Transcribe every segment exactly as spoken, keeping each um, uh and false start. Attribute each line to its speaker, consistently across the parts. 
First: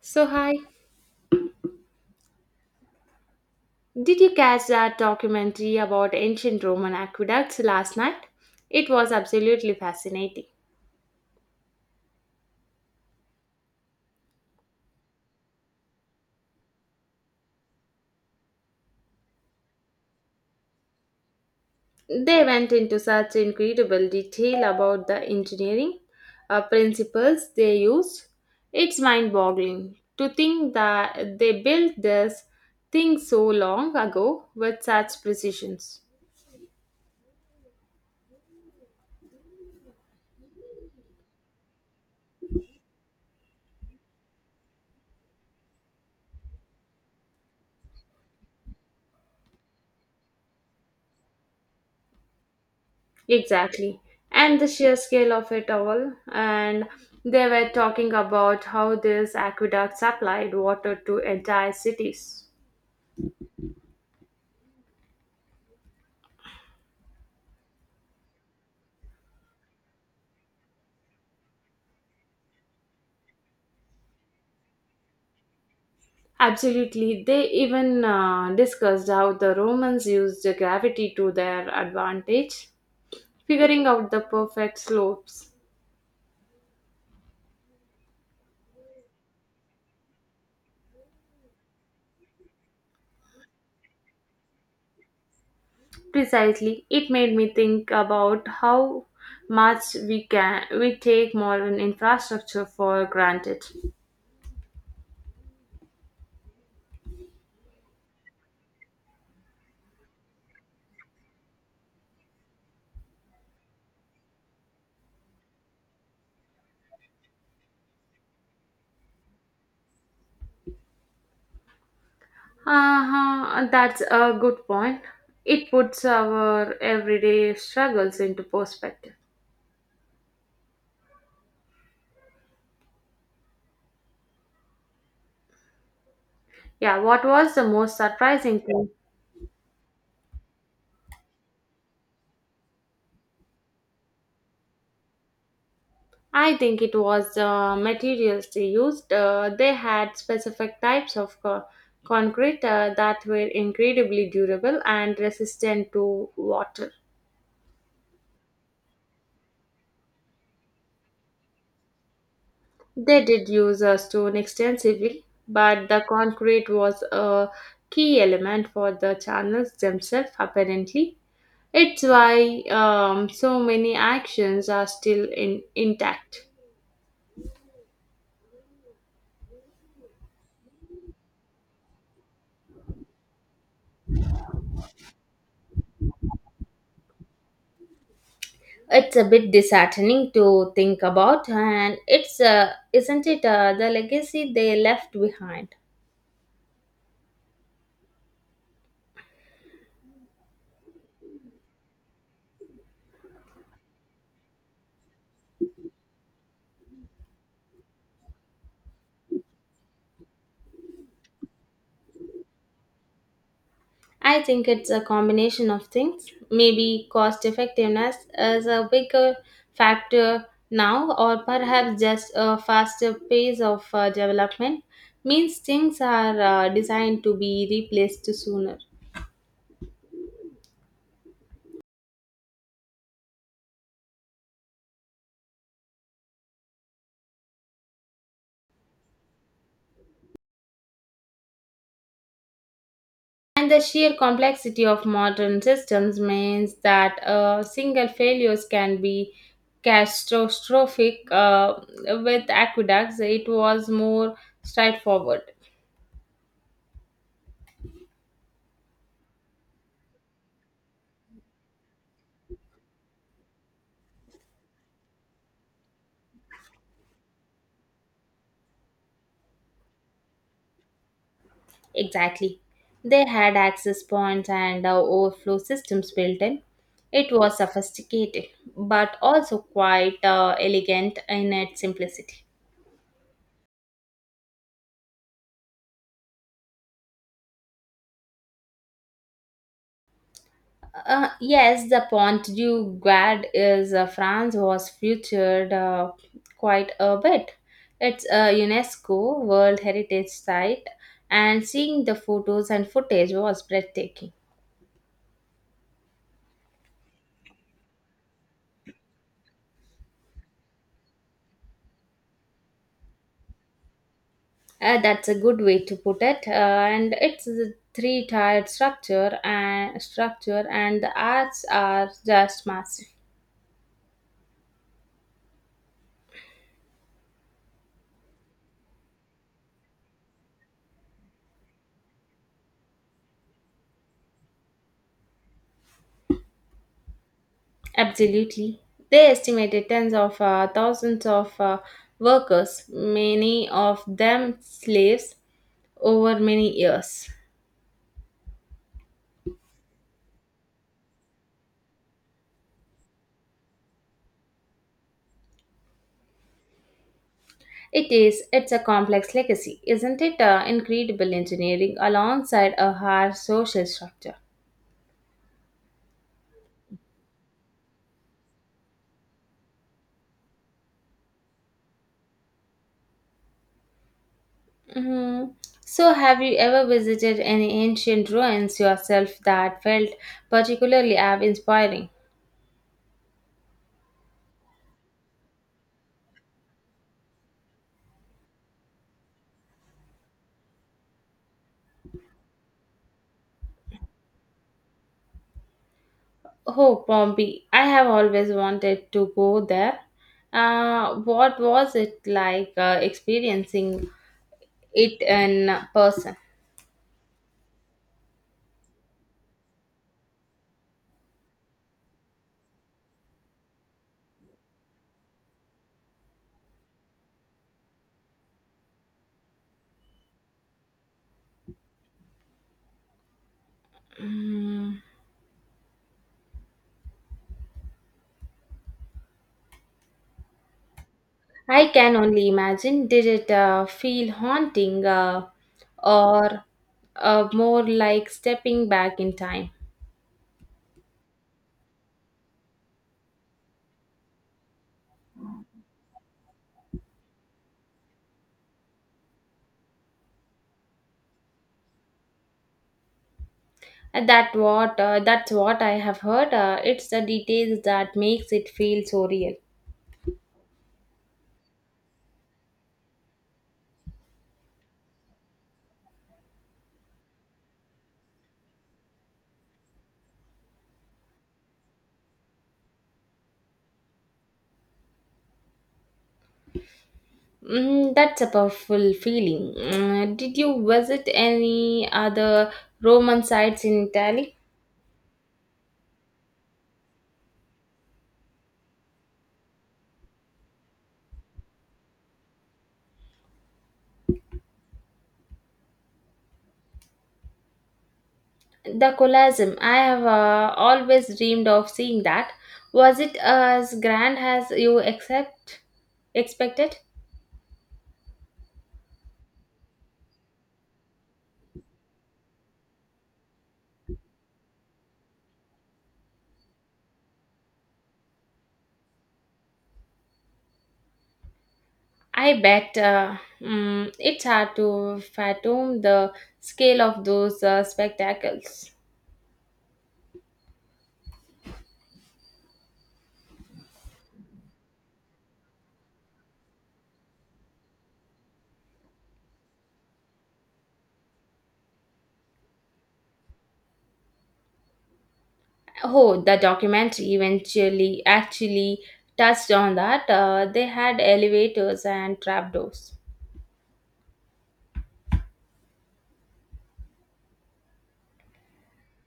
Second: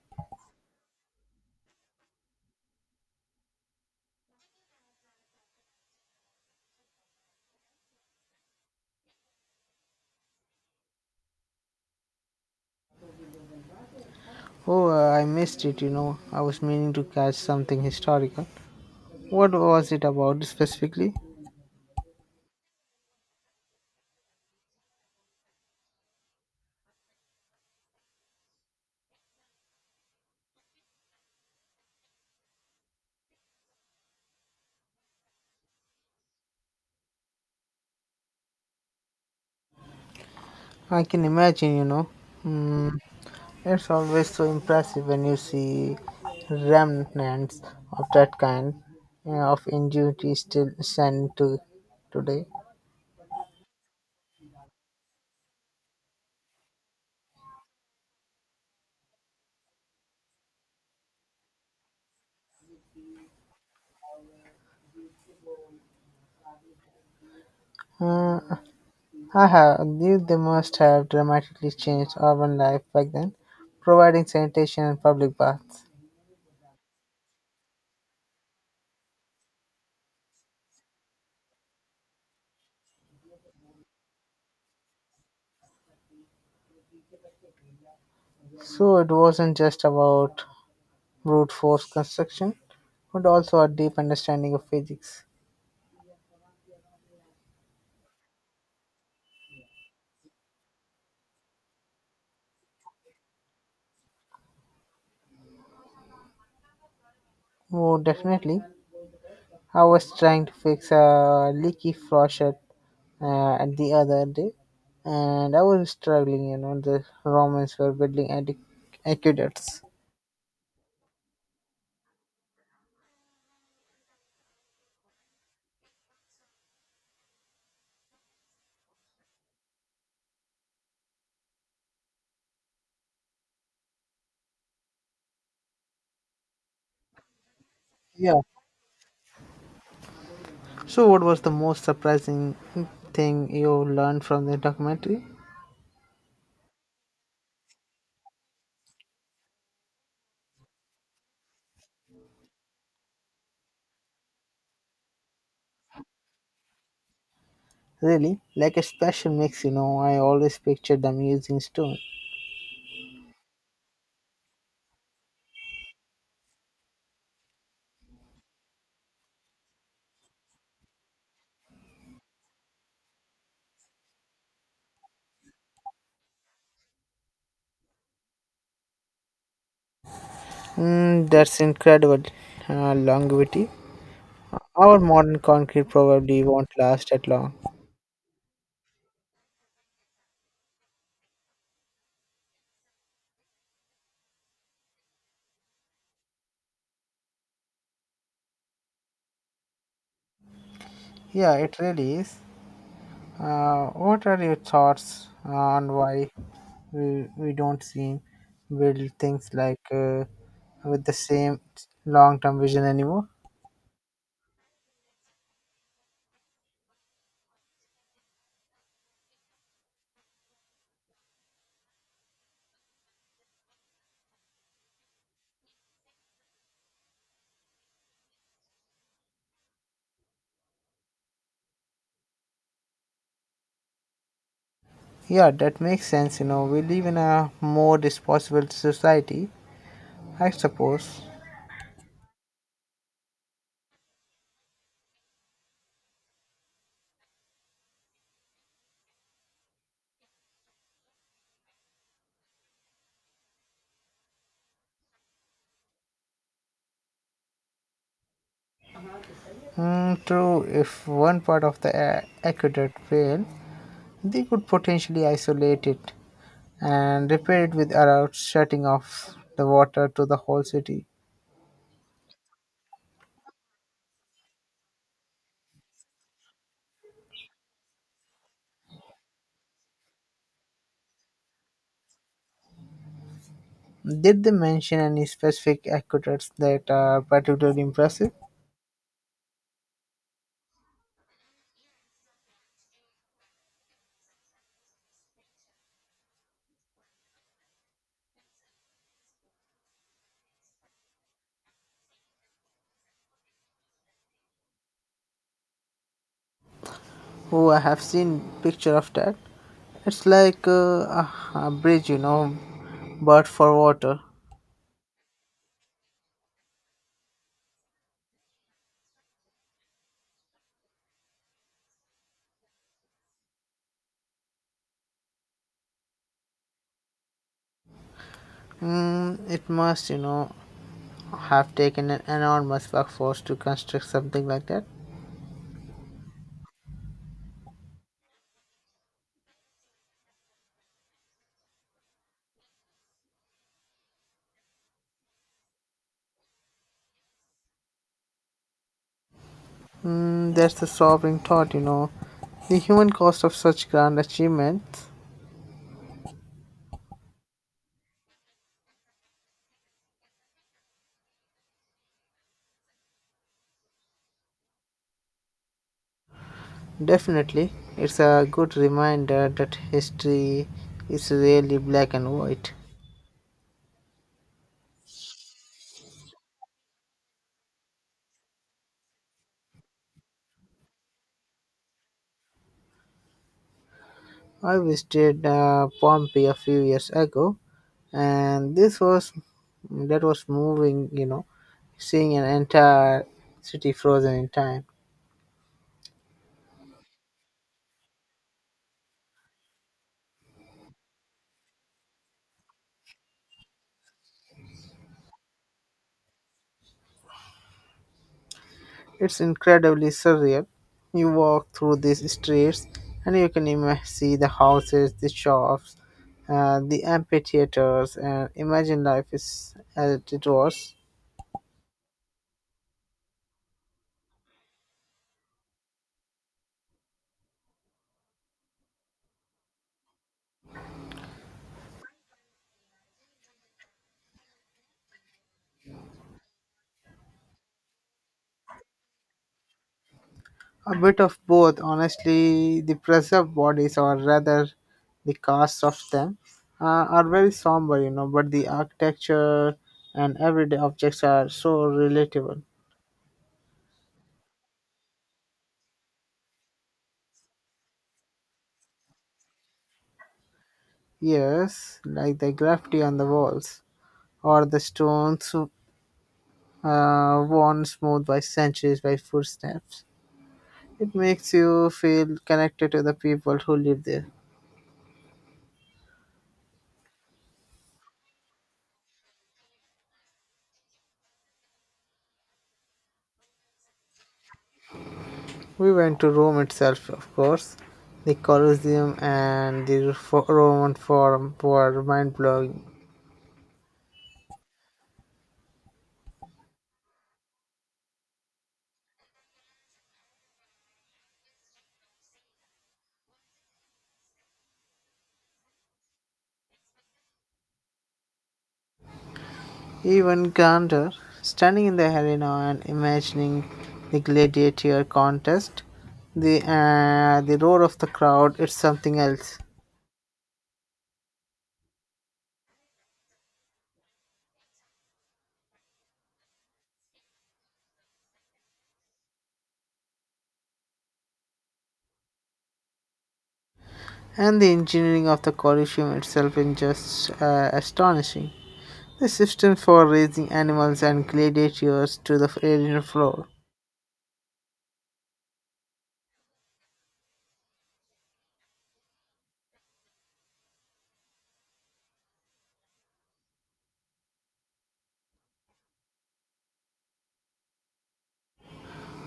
Speaker 1: So, hi, did you catch that documentary about ancient Roman aqueducts last night? It was absolutely fascinating.
Speaker 2: Oh, uh, I missed it, you know. I was meaning to catch something historical. What was it about specifically?
Speaker 1: They went into such incredible detail about the engineering uh, principles they used. It's mind boggling to think that they built this thing so long ago with such precisions.
Speaker 2: I can imagine, you know. Mm, it's always so impressive when you see remnants of that kind uh, of ingenuity still standing to today.
Speaker 1: Exactly. And the sheer scale of it all. And they were talking about how this aqueduct supplied water to entire cities.
Speaker 2: Uh, I have. they, they must have dramatically changed urban life back then, providing sanitation and public baths.
Speaker 1: Absolutely. They even uh, discussed how the Romans used the gravity to their advantage, figuring out the perfect slopes.
Speaker 2: So it wasn't just about brute force construction, but also a deep understanding of physics.
Speaker 1: Precisely. It made me think about how much we can we take modern infrastructure for granted.
Speaker 2: Oh, definitely. I was trying to fix a leaky faucet uh, at the other day, and I was struggling. You know, the Romans were building aqueduct- aqueducts.
Speaker 1: Uh-huh, that's a good point. It puts our everyday struggles into perspective. Yeah, what was the most
Speaker 2: Yeah.
Speaker 1: surprising thing?
Speaker 2: So, what was the most surprising thing you learned from the documentary?
Speaker 1: I think it was the materials they used. Uh, they had specific types of co- concrete uh, that were incredibly durable and resistant to water.
Speaker 2: Really, like a special mix. You know, I always pictured them using stone.
Speaker 1: They did use uh, stone extensively, but the concrete was a key element for the channels themselves, apparently. It's why um, so many actions are still in, intact.
Speaker 2: Mm, that's incredible. Uh, longevity. Our modern concrete probably won't last that long.
Speaker 1: It's a bit disheartening to think about, and it's uh, isn't it uh, the legacy they left behind?
Speaker 2: Yeah, it really is. Uh, what are your thoughts on why we, we don't seem build things like uh, with the same long-term vision anymore?
Speaker 1: I think it's a combination of things. Maybe cost effectiveness is a bigger factor now, or perhaps just a faster pace of uh, development means things are uh, designed to be replaced sooner.
Speaker 2: Yeah, that makes sense. You know, we live in a more disposable society, I suppose.
Speaker 1: And the sheer complexity of modern systems means that uh, single failures can be catastrophic. Uh, with aqueducts, it was more straightforward.
Speaker 2: Mm, true, if one part of the a- aqueduct fail, they could potentially isolate it and repair it without shutting off the water to the whole city.
Speaker 1: Exactly. They had access points and uh, overflow systems built in. It was sophisticated, but also quite uh, elegant in its simplicity.
Speaker 2: Did they mention any specific aqueducts that are particularly impressive?
Speaker 1: Uh, yes, the Pont du Gard is uh, France was featured uh, quite a bit. It's a UNESCO World Heritage Site, and seeing the photos and footage was breathtaking.
Speaker 2: Oh, I have seen picture of that. It's like uh, a, a bridge, you know, but for water.
Speaker 1: Uh, that's a good way to put it. Uh, and it's a three-tiered structure and structure, and the arts are just massive.
Speaker 2: Mm, it must, you know, have taken an enormous workforce to construct something like that.
Speaker 1: Absolutely, they estimated tens of uh, thousands of uh, workers, many of them slaves over many years.
Speaker 2: Mm, that's the sobering thought, you know. The human cost of such grand achievements.
Speaker 1: It is, it's a complex legacy, isn't it? Uh, incredible engineering alongside a hard social structure.
Speaker 2: Definitely, it's a good reminder that history is really black and white.
Speaker 1: Hmm. So, have you ever visited any ancient ruins yourself that felt particularly awe inspiring?
Speaker 2: I visited uh, Pompeii a few years ago, and this was that was moving. You know, seeing an entire city frozen in time.
Speaker 1: Oh, Pompeii, I have always wanted to go there. Uh, what was it like uh, experiencing it in person?
Speaker 2: It's incredibly surreal. You walk through these streets, and you can ima- see the houses, the shops, uh, the amphitheaters, and imagine life is as it was.
Speaker 1: Mm. I can only imagine. Did it uh, feel haunting uh, or uh, more like stepping back in time?
Speaker 2: A bit of both, honestly. The preserved bodies, or rather the casts of them, uh, are very somber, you know, but the architecture and everyday objects are so relatable.
Speaker 1: And That what uh, that's what I have heard. Uh, it's the details that makes it feel so real.
Speaker 2: Yes, like the graffiti on the walls, or the stones uh, worn smooth by centuries by footsteps. It makes you feel connected to the people who live there.
Speaker 1: Mm, that's a powerful feeling. Mm, did you visit any other Roman sites in Italy?
Speaker 2: We went to Rome itself, of course. The Colosseum and the Fo- Roman Forum were mind blowing.
Speaker 1: The Colosseum. I have uh, always dreamed of seeing that. Was it as grand as you expect expected?
Speaker 2: Even Gander, standing in the arena and imagining the gladiator contest, the, uh, the roar of the crowd is something else.
Speaker 1: I bet uh, mm, it's hard to fathom the scale of those uh, spectacles.
Speaker 2: And the engineering of the Colosseum itself is just uh, astonishing. The system for raising animals and gladiators to the arena floor.
Speaker 1: Oh, the documentary eventually actually touched on that. Uh, they had elevators and trapdoors.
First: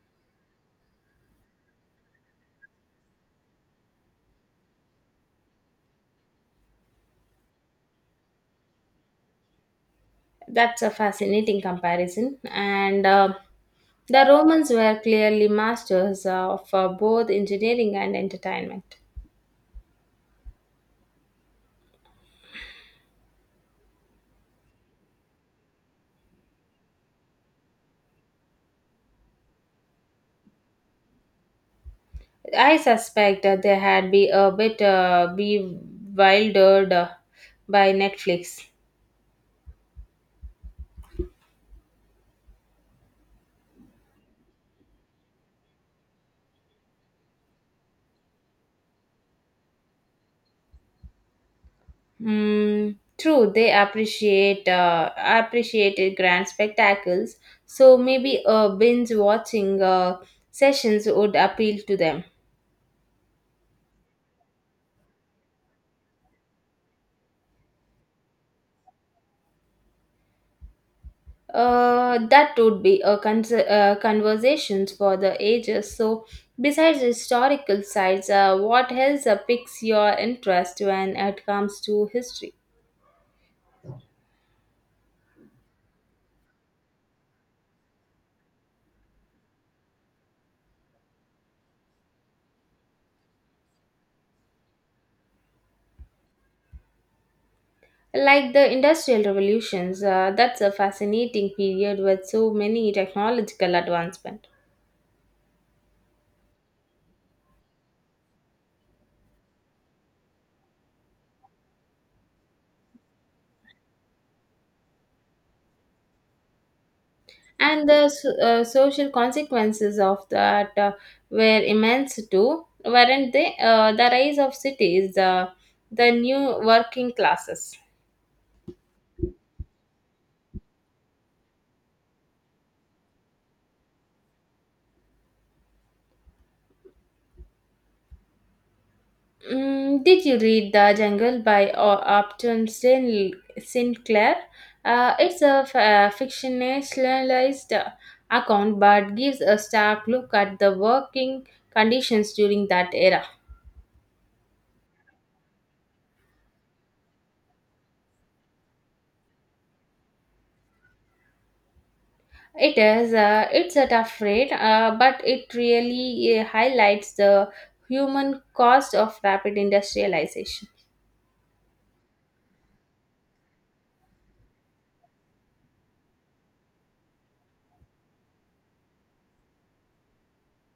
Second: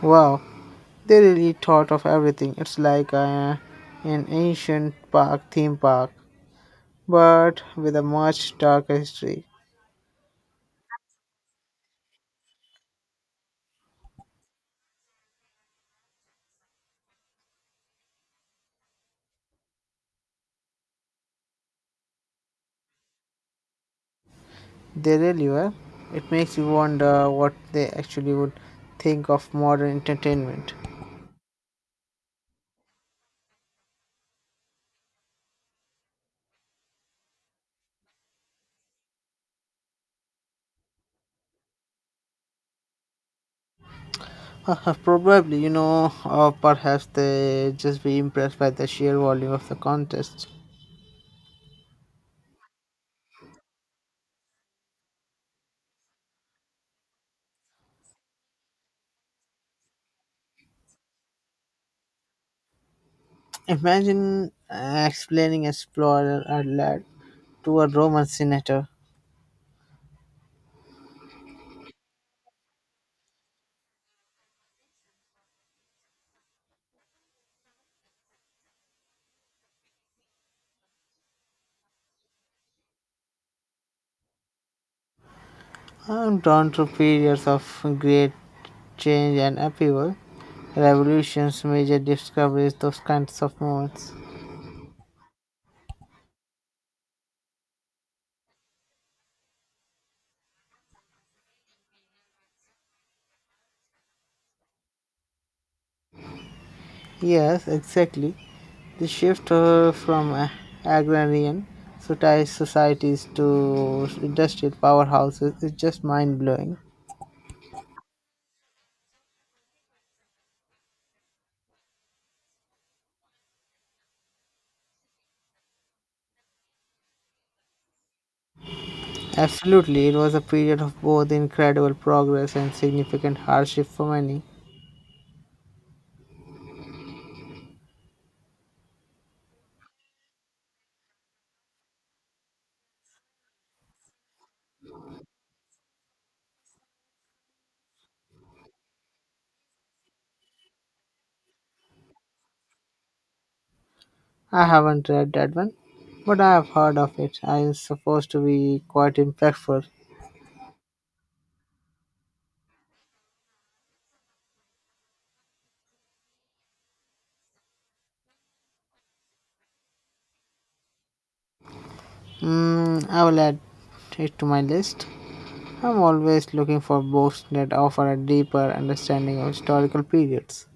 Speaker 2: Wow, they really thought of everything. It's like uh, an ancient park theme park, but with a much darker history.
Speaker 1: That's a fascinating comparison. And uh, the Romans were clearly masters of uh, both engineering and entertainment.
Speaker 2: They really were. It makes you wonder what they actually would think of modern entertainment.
Speaker 1: I suspect that they had be a bit uh, bewildered uh, by Netflix.
Speaker 2: Uh, Probably, you know, or perhaps they just be impressed by the sheer volume of the contest.
Speaker 1: Mm, true, they appreciate uh, appreciated grand spectacles, so maybe uh, binge watching uh, sessions would appeal to them.
Speaker 2: Imagine uh, explaining a explorer or lad to a Roman senator.
Speaker 1: Uh, that would be a con- uh, conversations for the ages. So, besides historical sites, uh, what else uh, piques your interest when it comes to history?
Speaker 2: I'm drawn to periods of great change and upheaval, revolutions, major discoveries, those kinds of moments.
Speaker 1: Like the industrial revolutions, uh, that's a fascinating period with so many technological advancements.
Speaker 2: Yes, exactly. The shift uh, from uh, agrarian soci- societies to industrial powerhouses is just mind blowing.
Speaker 1: And the so- uh, social consequences of that uh, were immense too, weren't they? Uh, the rise of cities, uh, the new working classes.
Speaker 2: Absolutely, it was a period of both incredible progress and significant hardship for many.
Speaker 1: Mm, did you read The Jungle by O- Upton Sin- Sinclair? Uh, it's a f- uh, fictionalized uh, account, but gives a stark look at the working conditions during that era.
Speaker 2: I haven't read that one, but I have heard of it. I am supposed to be quite impactful.
Speaker 1: It is. Uh, it's a tough rate, uh, but it really uh, highlights the human cost of rapid industrialization.
Speaker 2: Mm, I will add it to my list. I'm always looking for books that offer a deeper understanding of historical periods.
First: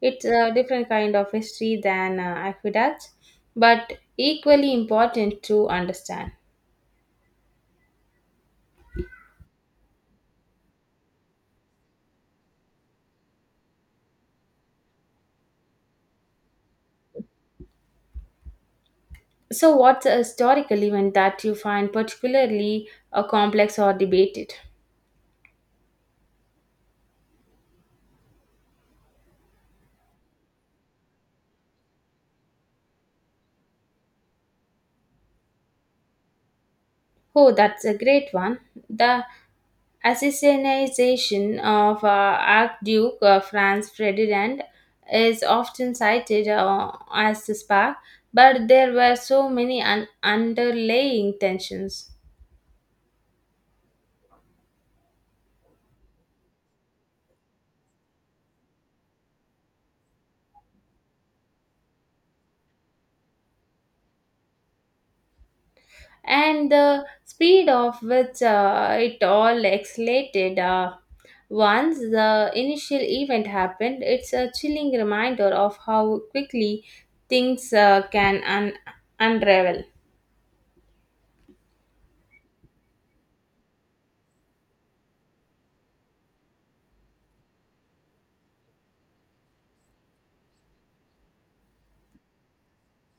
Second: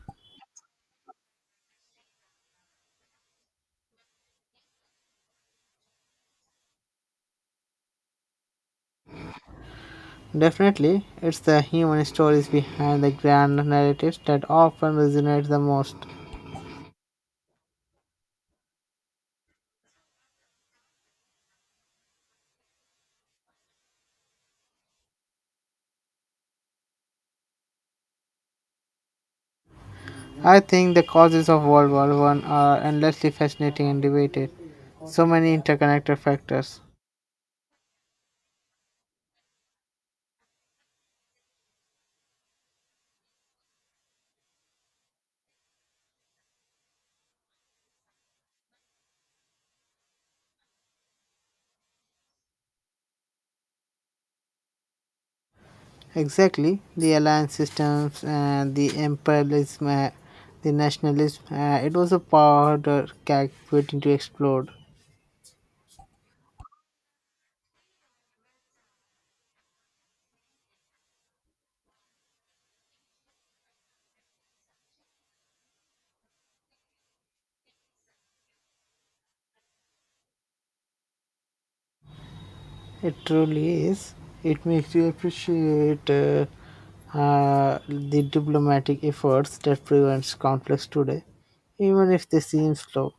Speaker 1: It's a different kind of history than uh, aqueducts, but equally important to understand.
Speaker 2: Definitely, it's the human stories behind the grand narratives that often resonate the most.
Speaker 1: So, what's a historical event that you find particularly uh, complex or debated?
Speaker 2: I think the causes of World War One are endlessly fascinating and debated. So many interconnected factors.
Speaker 1: Oh, that's a great one. The Assassination of uh, Archduke uh, Franz Ferdinand is often cited uh, as the spark, but there were so many un- underlying tensions.
Speaker 2: Exactly, the alliance systems and the imperialism, uh, the nationalism. Uh, it was a powder keg waiting to explode.
Speaker 1: And the speed of which uh, it all escalated uh, once the initial event happened, it's a chilling reminder of how quickly things uh, can un- unravel.
Speaker 2: It truly is. It makes you appreciate uh, uh, the diplomatic efforts that prevents conflicts today, even if they seem slow.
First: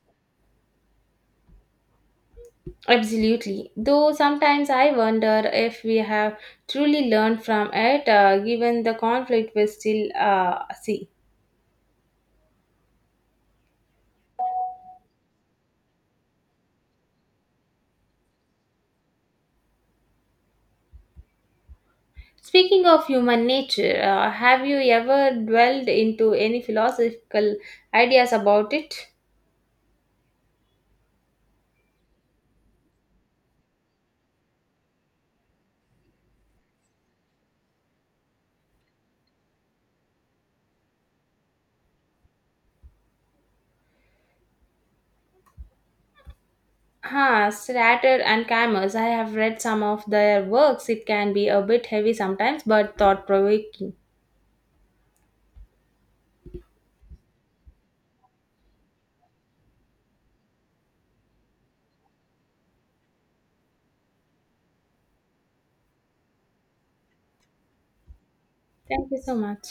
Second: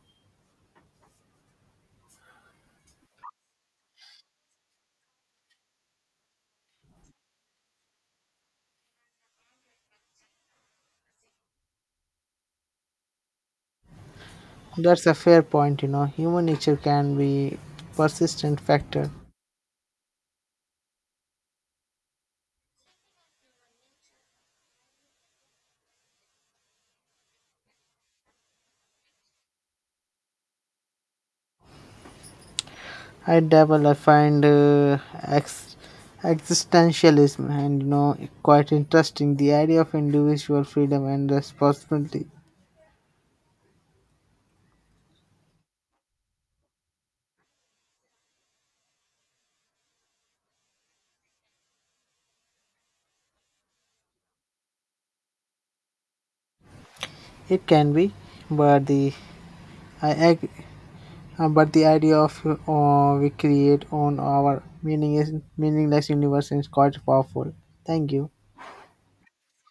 Speaker 1: Absolutely. Though sometimes I wonder if we have truly learned from it, uh, given the conflict we still uh, see.
Speaker 2: That's a fair point, you know. Human nature can be persistent factor.
Speaker 1: Speaking of human nature, uh, have you ever dwelled into any philosophical ideas about it?
Speaker 2: I dabble, I find uh, ex- existentialism and, you know, quite interesting. The idea of individual freedom and responsibility.
Speaker 1: Huh, Strater and Camus. I have read some of their works. It can be a bit heavy sometimes, but thought provoking.
Speaker 2: It can be, but the I ag- Uh, but the idea of uh, we create on our meaning is meaningless universe is quite powerful. Thank you.
Speaker 1: Thank you so much.